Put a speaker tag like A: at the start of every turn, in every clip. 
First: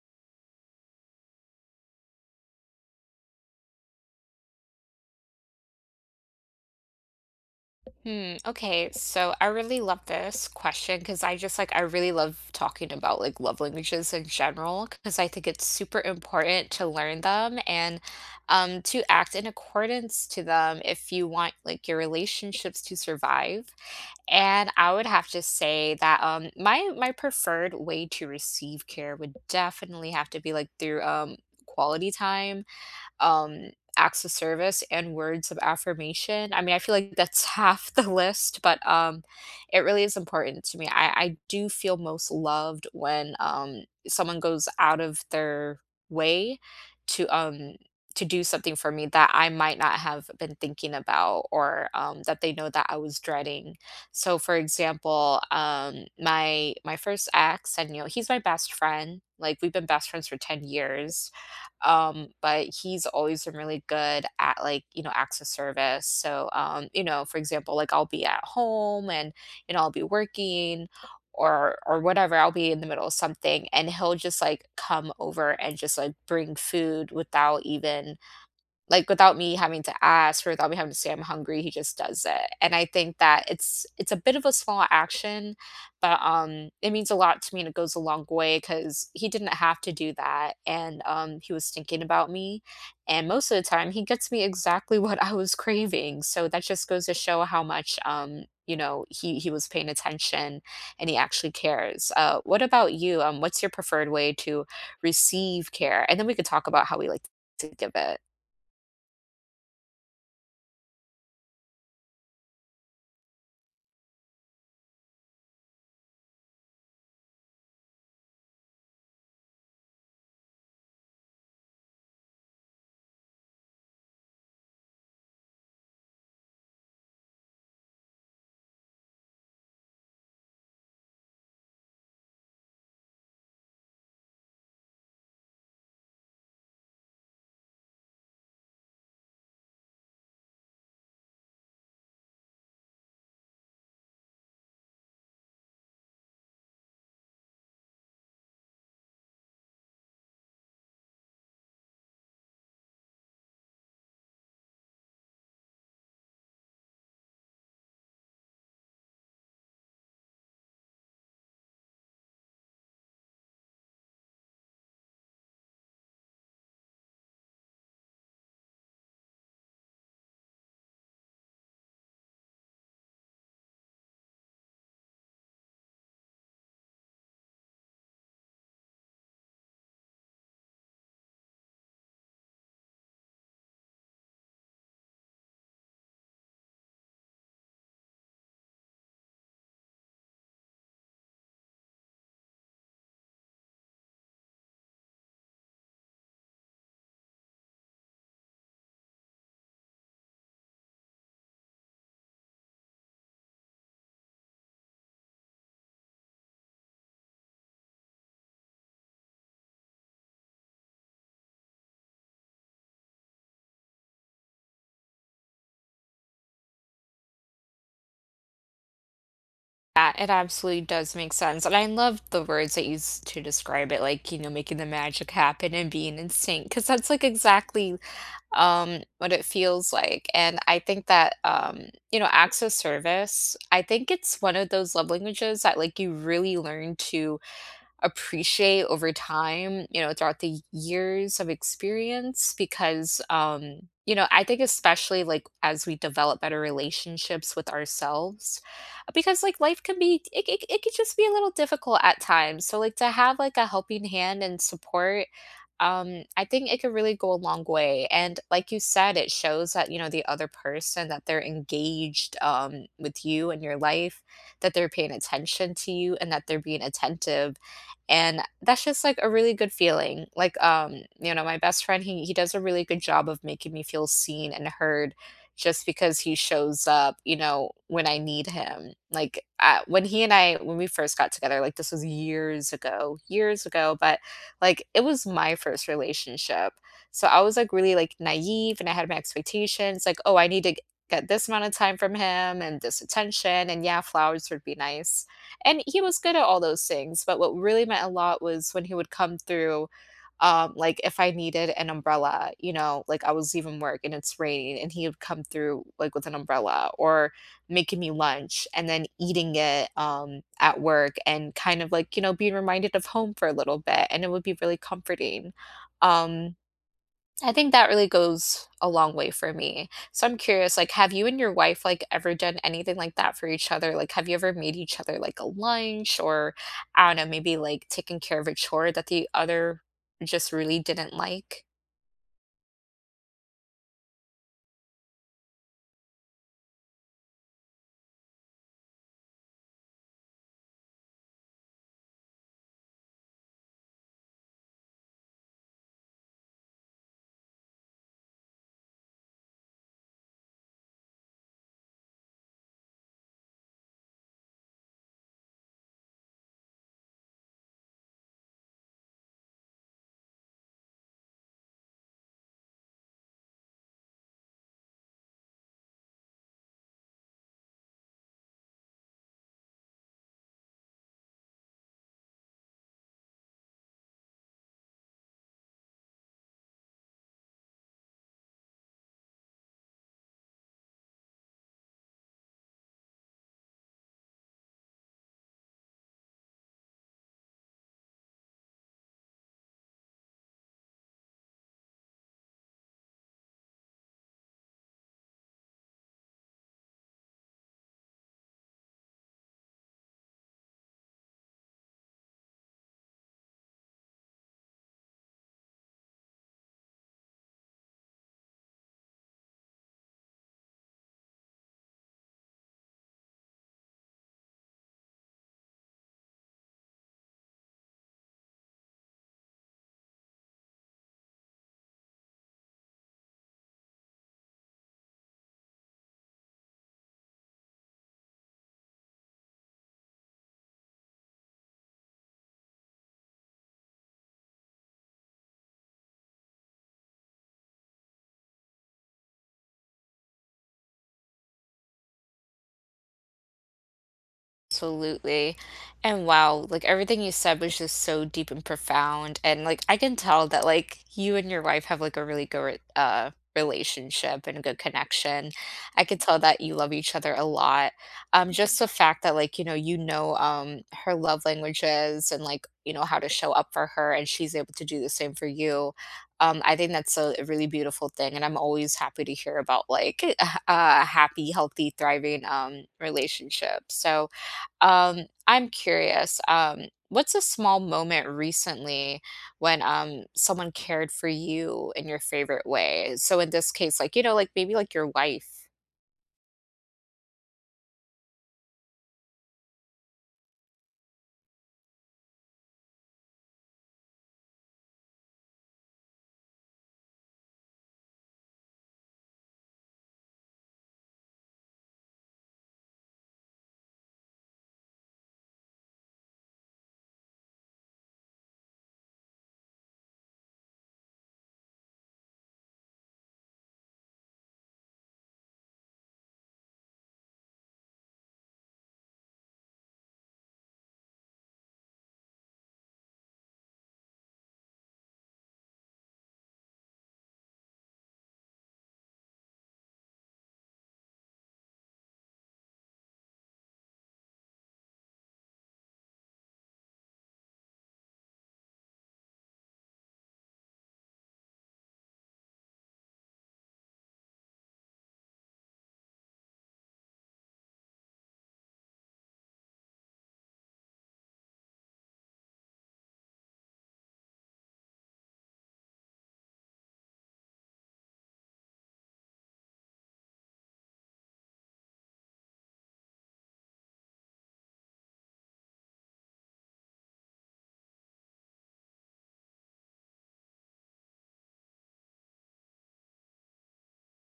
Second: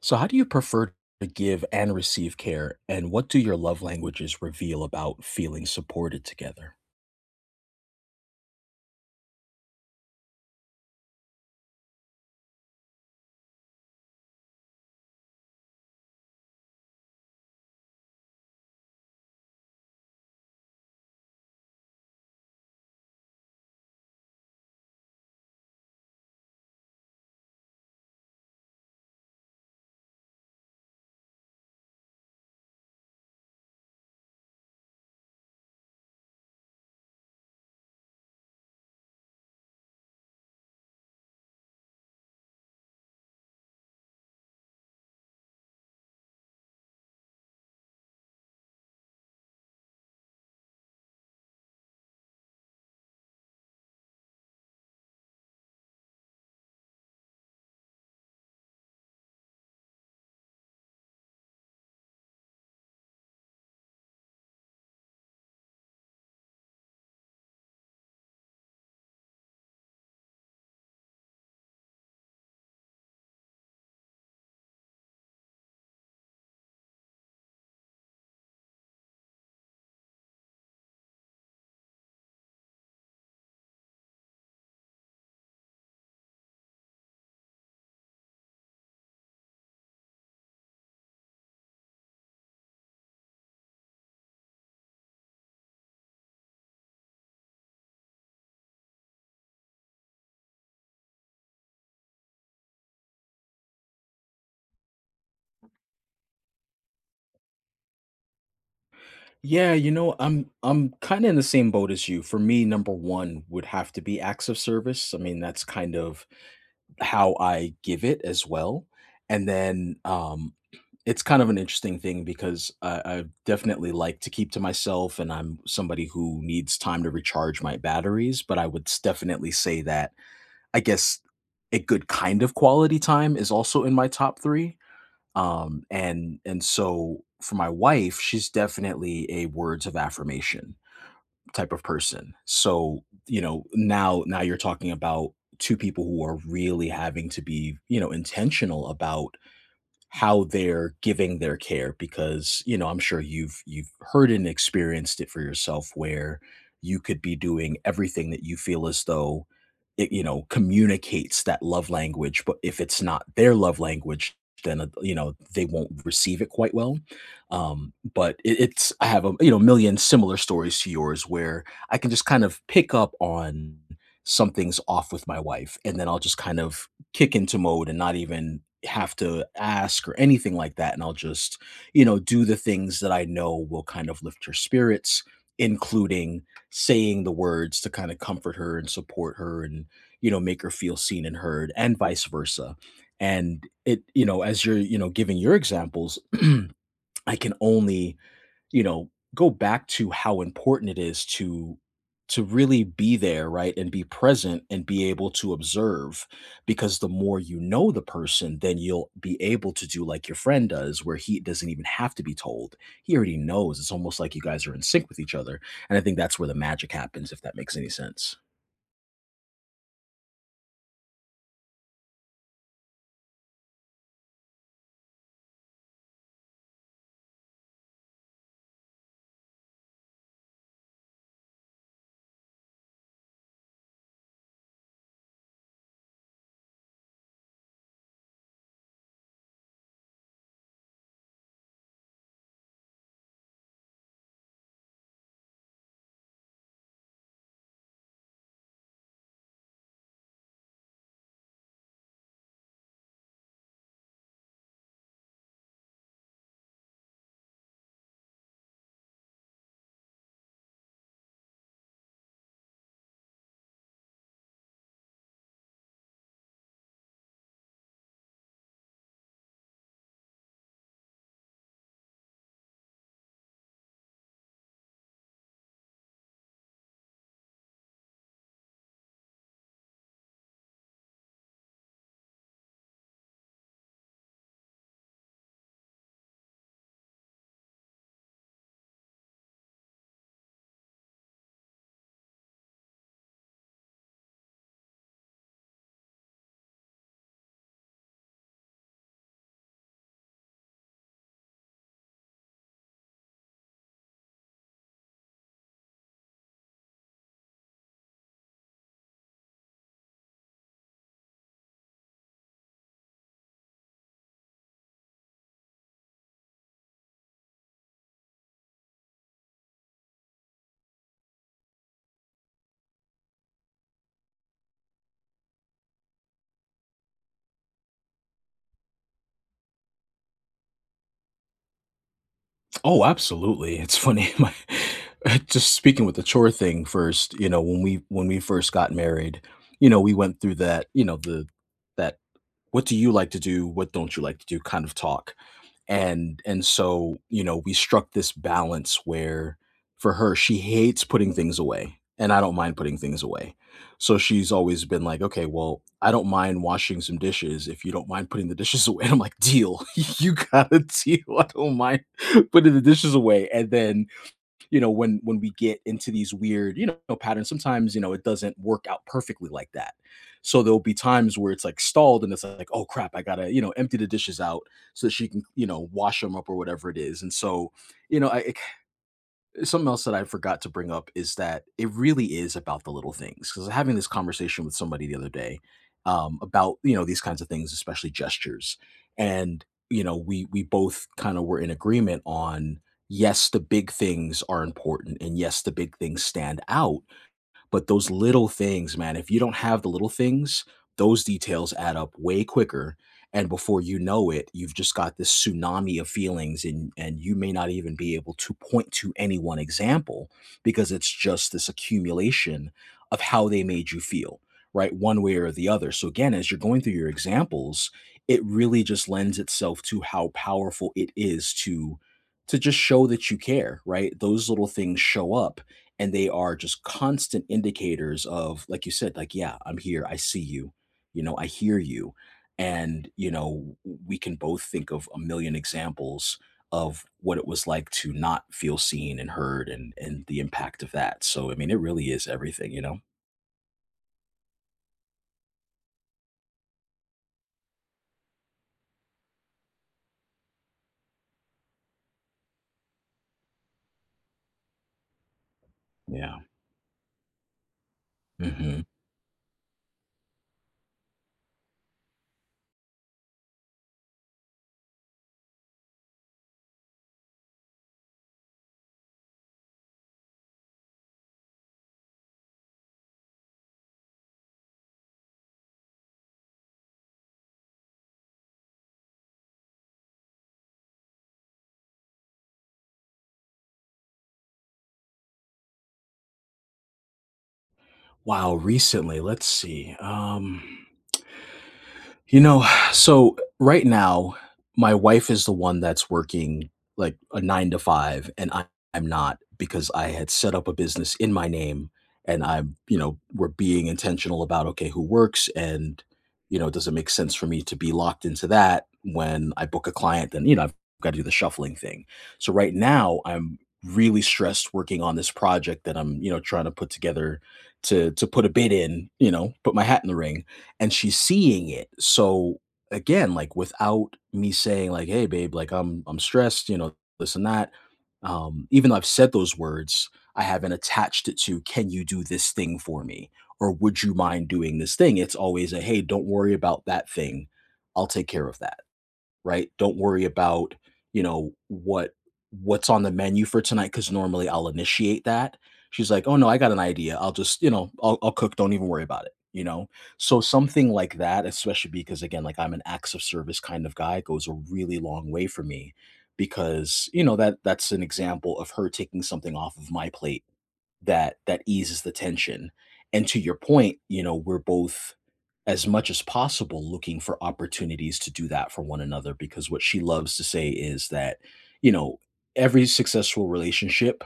A: So, how do you prefer to give and receive care? And what do your love languages reveal about feeling supported together?
B: Hmm. Okay. So I really love this question because I really love talking about like love languages in general because I think it's super important to learn them and to act in accordance to them if you want like your relationships to survive. And I would have to say that my preferred way to receive care would definitely have to be like through quality time, um, acts of service and words of affirmation. I mean, I feel like that's half the list, but it really is important to me. I do feel most loved when someone goes out of their way to um, to do something for me that I might not have been thinking about or that they know that I was dreading. So for example, my first ex and he's my best friend. Like we've been best friends for 10 years but he's always been really good at like acts of service. So for example, like I'll be at home and I'll be working, or whatever, I'll be in the middle of something and he'll just like come over and just like bring food without even, like, without me having to ask or without me having to say I'm hungry. He just does it, and I think that it's a bit of a small action, but, it means a lot to me and it goes a long way because he didn't have to do that, and, he was thinking about me, and most of the time, he gets me exactly what I was craving, so that just goes to show how much, he was paying attention and he actually cares. What about you? What's your preferred way to receive care? And then we could talk about how we like to give it.
A: Yeah, you know, I'm kind of in the same boat as you. For me, number one would have to be acts of service. I mean, that's kind of how I give it as well. And then it's kind of an interesting thing because I definitely like to keep to myself, and I'm somebody who needs time to recharge my batteries. But I would definitely say that I guess a good kind of quality time is also in my top 3, and so for my wife, she's definitely a words of affirmation type of person. So, you know, now you're talking about 2 people who are really having to be, you know, intentional about how they're giving their care because you know I'm sure you've heard and experienced it for yourself where you could be doing everything that you feel as though it you know communicates that love language. But if it's not their love language, then you know they won't receive it quite well. But it's I have a you know million similar stories to yours where I can just kind of pick up on something's off with my wife, and then I'll just kind of kick into mode and not even have to ask or anything like that. And I'll just, you know, do the things that I know will kind of lift her spirits, including saying the words to kind of comfort her and support her and, you know, make her feel seen and heard and vice versa. And it, you know, as you're, you know, giving your examples, I can only you know, go back to how important it is to really be there, right? And be present and be able to observe, because the more you know the person, then you'll be able to do like your friend does where he doesn't even have to be told. He already knows. It's almost like you guys are in sync with each other. And I think that's where the magic happens if that makes any sense.
B: Yeah, it absolutely does make sense. And I love the words that you use to describe it, like, you know, making the magic happen and being in sync, because that's like exactly what it feels like. And I think that, you know, acts of service, I think it's one of those love languages that like you really learn to appreciate over time, you know, throughout the years of experience because, you know, I think especially like as we develop better relationships with ourselves because like life can be it could just be a little difficult at times. So like to have like a helping hand and support, I think it could really go a long way. And like you said, it shows that you know the other person, that they're engaged with you and your life, that they're paying attention to you and that they're being attentive. And that's just like a really good feeling. Like, you know, my best friend, he does a really good job of making me feel seen and heard just because he shows up, you know, when I need him. Like when he and I, when we first got together, like this was years ago, years ago, but like it was my first relationship, so I was like really like naive and I had my expectations, like, oh, I need to get this amount of time from him and this attention, and yeah, flowers would be nice. And he was good at all those things, but what really meant a lot was when he would come through, like if I needed an umbrella, you know, like I was leaving work and it's raining and he would come through like with an umbrella, or making me lunch and then eating it at work and kind of like, you know, being reminded of home for a little bit, and it would be really comforting. Um I think that really goes a long way for me. So I'm curious, like, have you and your wife like ever done anything like that for each other? Like, have you ever made each other like a lunch, or I don't know, maybe like taking care of a chore that the other just really didn't like?
A: Oh, absolutely. It's funny. My, just speaking with the chore thing first, you know, when we first got married, you know, we went through that, you know, the that what do you like to do? What don't you like to do? Kind of talk. And so, you know, we struck this balance where for her, she hates putting things away. And I don't mind putting things away. So she's always been like, okay, well, I don't mind washing some dishes if you don't mind putting the dishes away. And I'm like, deal. You got a deal. I don't mind putting the dishes away. And then you know when we get into these weird you know patterns sometimes, you know it doesn't work out perfectly like that. So there'll be times where it's like stalled, and it's like, oh crap, I gotta you know empty the dishes out so that she can you know wash them up or whatever it is. And so you know I, it something else that I forgot to bring up is that it really is about the little things. Because I was having this conversation with somebody the other day about you know these kinds of things, especially gestures, and you know we both kind of were in agreement on yes, the big things are important, and yes, the big things stand out, but those little things, man, if you don't have the little things, those details add up way quicker. And before you know it, you've just got this tsunami of feelings, and you may not even be able to point to any one example because it's just this accumulation of how they made you feel, right? One way or the other. So, again, as you're going through your examples, it really just lends itself to how powerful it is to just show that you care, right? Those little things show up, and they are just constant indicators of, like you said, like yeah, I'm here, I see you, you know, I hear you. And you know we can both think of a million examples of what it was like to not feel seen and heard, and the impact of that. So I mean it really is everything, you know?
B: Absolutely. And wow, like everything you said was just so deep and profound. And like I can tell that like you and your wife have like a really good relationship and a good connection. I could
A: Yeah.
B: tell that you love each other a lot. Just
A: Hmm.
B: the fact that like her love languages and like you know how to show up for her and she's able to do the same for you. I think that's a really beautiful thing and I'm always happy to hear about like a happy, healthy, thriving relationship. So I'm curious, what's a small moment recently when someone cared for you in your favorite way? So in this case, like, you know, like maybe like your wife.
A: Wow, recently, let's see, you know, so right now, my wife is the one that's working like a nine to five, and I, I'm not because I had set up a business in my name, and I'm, you know, we're being intentional about, okay, who works and, you know, does it make sense for me to be locked into that when I book a client? Then, you know, I've got to do the shuffling thing. So right now, I'm really stressed working on this project that I'm, you know, trying to put together to put a bid in, you know, put my hat in the ring, and she's seeing it. So again, like without me saying like, "Hey, babe, like I'm stressed," you know, this and that. Even though I've said those words, I haven't attached it to, "Can you do this thing for me?" or "Would you mind doing this thing?" It's always a, "Hey, don't worry about that thing. I'll take care of that." Right? Don't worry about, you know, what what's on the menu for tonight cuz normally I'll initiate that. She's like, "Oh no, I got an idea. I'll just, you know, I'll cook, don't even worry about it." You know? So something like that, especially because again, like I'm an acts of service kind of guy, goes a really long way for me because, you know, that's an example of her taking something off of my plate that eases the tension. And to your point, you know, we're both as much as possible looking for opportunities to do that for one another, because what she loves to say is that, you know, every successful relationship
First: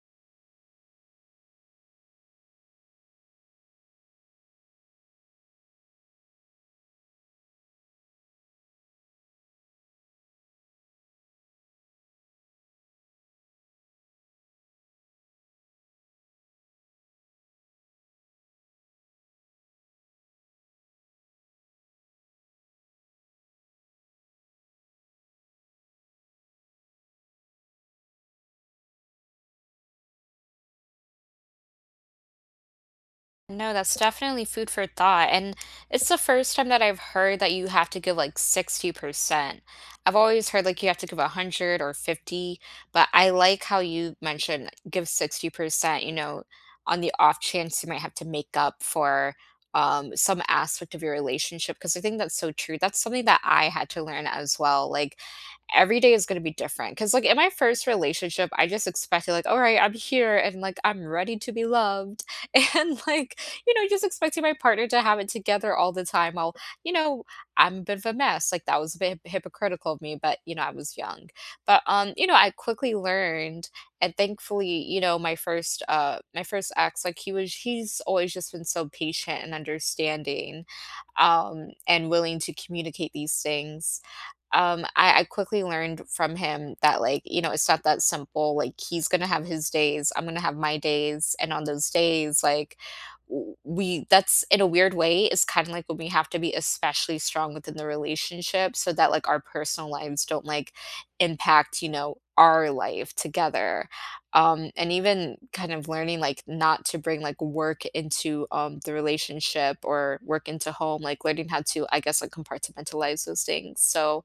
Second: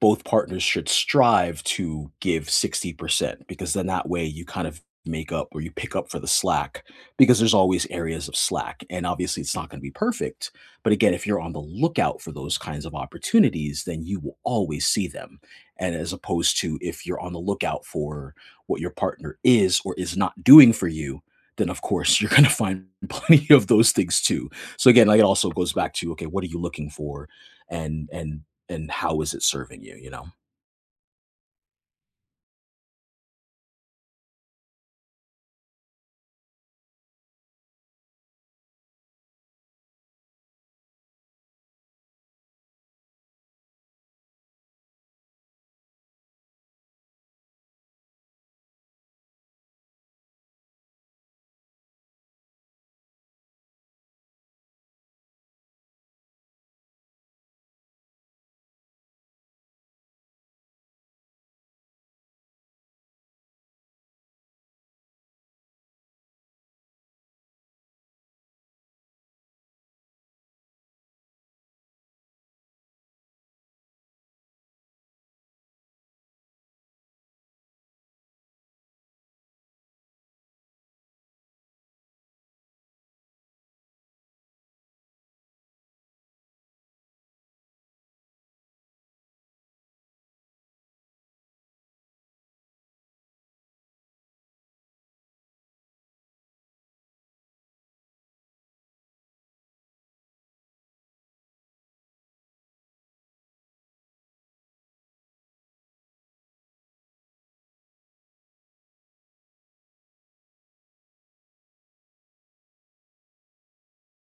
A: both partners should strive to give 60%, because then that way you kind of make up or you pick up for the slack, because there's always areas of slack and obviously it's not going to be perfect. But again, if you're on the lookout for those kinds of opportunities, then you will always see them. And as opposed to if you're on the lookout for what your partner is or is not doing for you, then of course you're going to find plenty of those things too. So again, like it also goes back to okay, what are you looking for? and and and how is it serving you, you know?
B: No, that's definitely food for thought. And it's the first time that I've heard that you have to give like 60%. I've always heard like you have to give 100 or 50, but I like how you mentioned give 60%, you know, on the off chance you might have to make up for some aspect of your relationship because I think that's so true. That's something that I had to learn as well. Like every day is gonna be different, cause like, in my first relationship, I just expected, like, "Alright, I'm here, and, like, I'm ready to be loved," and, like, you know, just expecting my partner to have it together all the time while, you know, I'm a bit of a mess. Like, that was a bit hip hypocritical of me, but, you know, I was young. But, you know, I quickly learned, and thankfully, you know, my first ex, like, he's always just been so patient and understanding, and willing to communicate these things. I quickly learned from him that, like, you know, it's not that simple. Like, he's gonna have his days, I'm gonna have my days, and on those days, like, w- we that's in a weird way is kind of like when we have to be especially strong within the relationship so that like our personal lives don't like impact, you know, our life together. And even kind of learning, like, not to bring like work into the relationship or work into home, like learning how to, I guess, like compartmentalize those things. So,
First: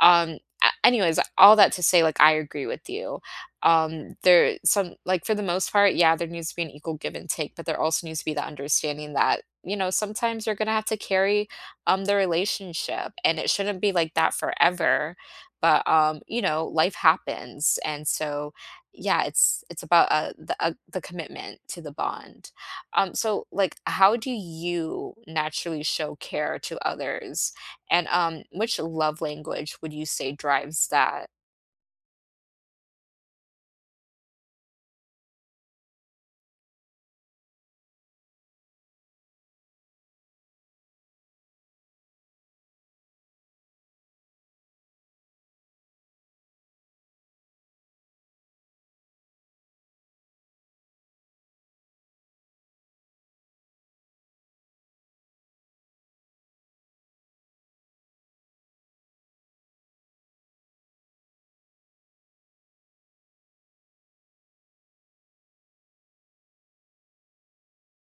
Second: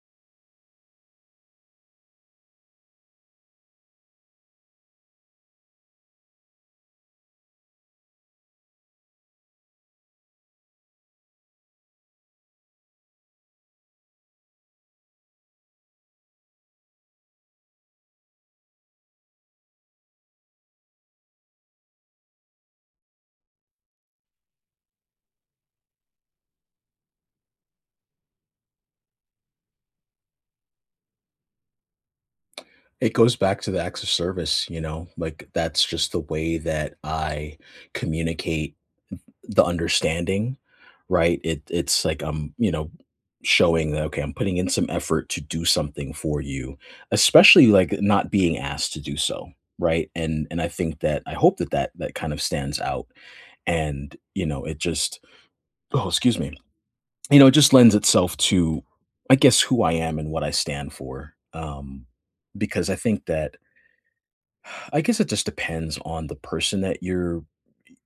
B: um anyways, all that to say, like, I agree with you. There some, like, for the most part, yeah, there needs to be an equal give and take, but there also needs to be the understanding that, you know, sometimes you're gonna have to carry the relationship, and it shouldn't be like that forever, but, you know, life happens. And so yeah, it's about, the commitment to the bond. So, like, how do you naturally show care to others? And, which love language would you say drives that?
A: It goes back to the acts of service, you know, like that's just the way that I communicate the understanding, right? It it's like I'm, you know, showing that okay, I'm putting in some effort to do something for you, especially like not being asked to do so, right? And I think that I hope that that kind of stands out, and you know, it just oh excuse me, you know, it just lends itself to, I guess, who I am and what I stand for. Because I think that I guess it just depends on the person that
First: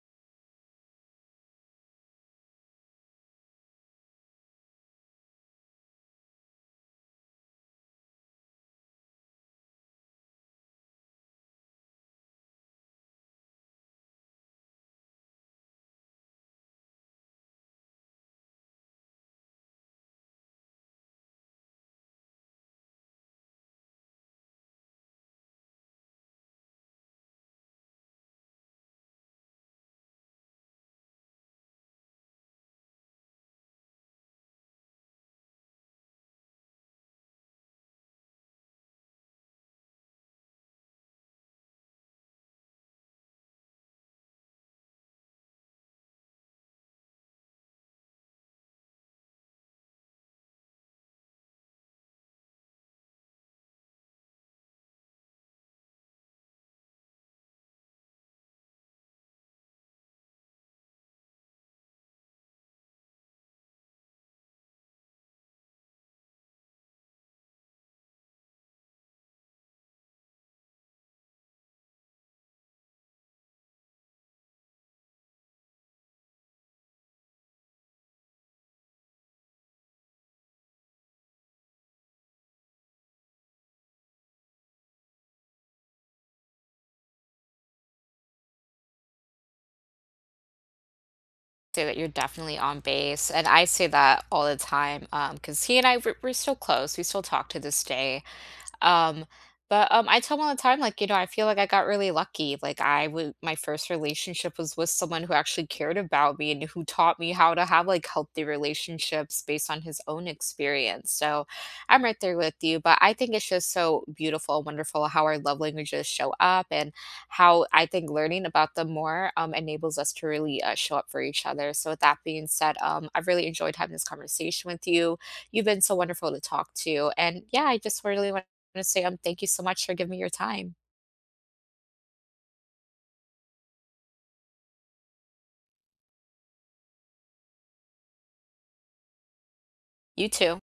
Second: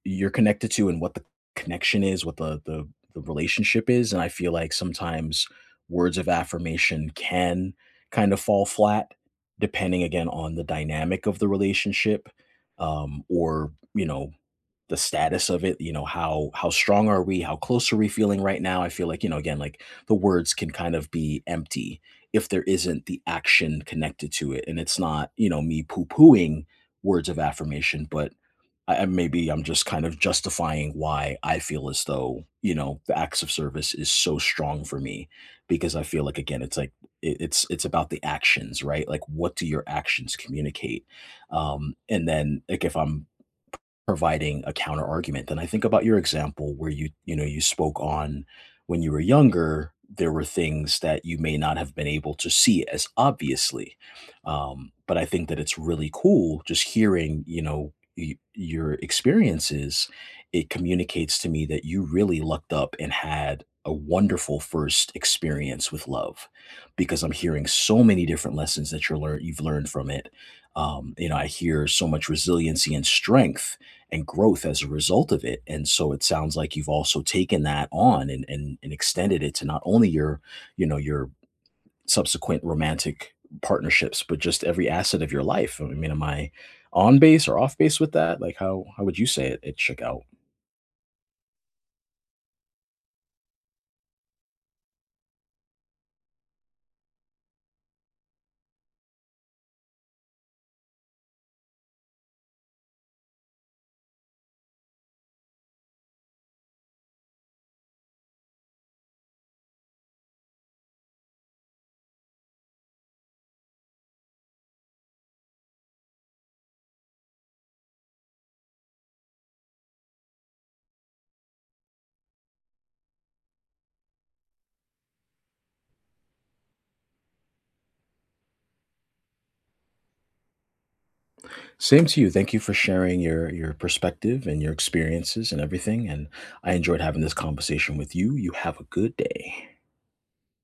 A: you're connected to and what the connection is, what the the relationship is, and I feel like sometimes words of affirmation can kind of fall flat depending again on the dynamic of the relationship, or, you know, the status of it, you know, how strong are we? How close are we feeling right now? I feel like, you know, again, like the words can kind of be empty if there isn't the action connected to it. And it's not, you know, me poo pooing words of affirmation, but I, maybe I'm just kind of justifying why I feel as though, you know, the acts of service is so strong for me because I feel like, again, it's like, it's about the actions, right? Like what do your actions communicate? And then like if I'm providing a counter argument, then I think about your example where you know, you spoke on when you were younger, there were things that you may not have been able to see as obviously. But I think that it's really cool just hearing, you know, your experiences. It communicates to me that you really lucked up and had a wonderful first experience with love, because I'm hearing so many different lessons that you've learned from it. You know, I hear so much resiliency and strength and growth as a result of it. And so it sounds like you've also taken that on and and extended it to not only your, you know, your subsequent romantic partnerships, but just every asset of your life. I mean, am I on base or off base with that? Like how would you say it, it shook out?
B: Say that you're definitely on base, and I say that all the time. Because he and I, we're still close, we still talk to this day. Um, but I tell them all the time, like, you know, I feel like I got really lucky. Like, I would, my first relationship was with someone who actually cared about me and who taught me how to have like healthy relationships based on his own experience. So I'm right there with you. But I think it's just so beautiful and wonderful how our love languages show up and how I think learning about them more enables us to really, show up for each other. So, with that being said, I've really enjoyed having this conversation with you. You've been so wonderful to talk to. And yeah, I just really want gonna say, thank you so much for giving me your time.
A: Same to you. Thank you for sharing your perspective and your experiences and everything. And I enjoyed having this conversation with you. You have a good day.
B: You too.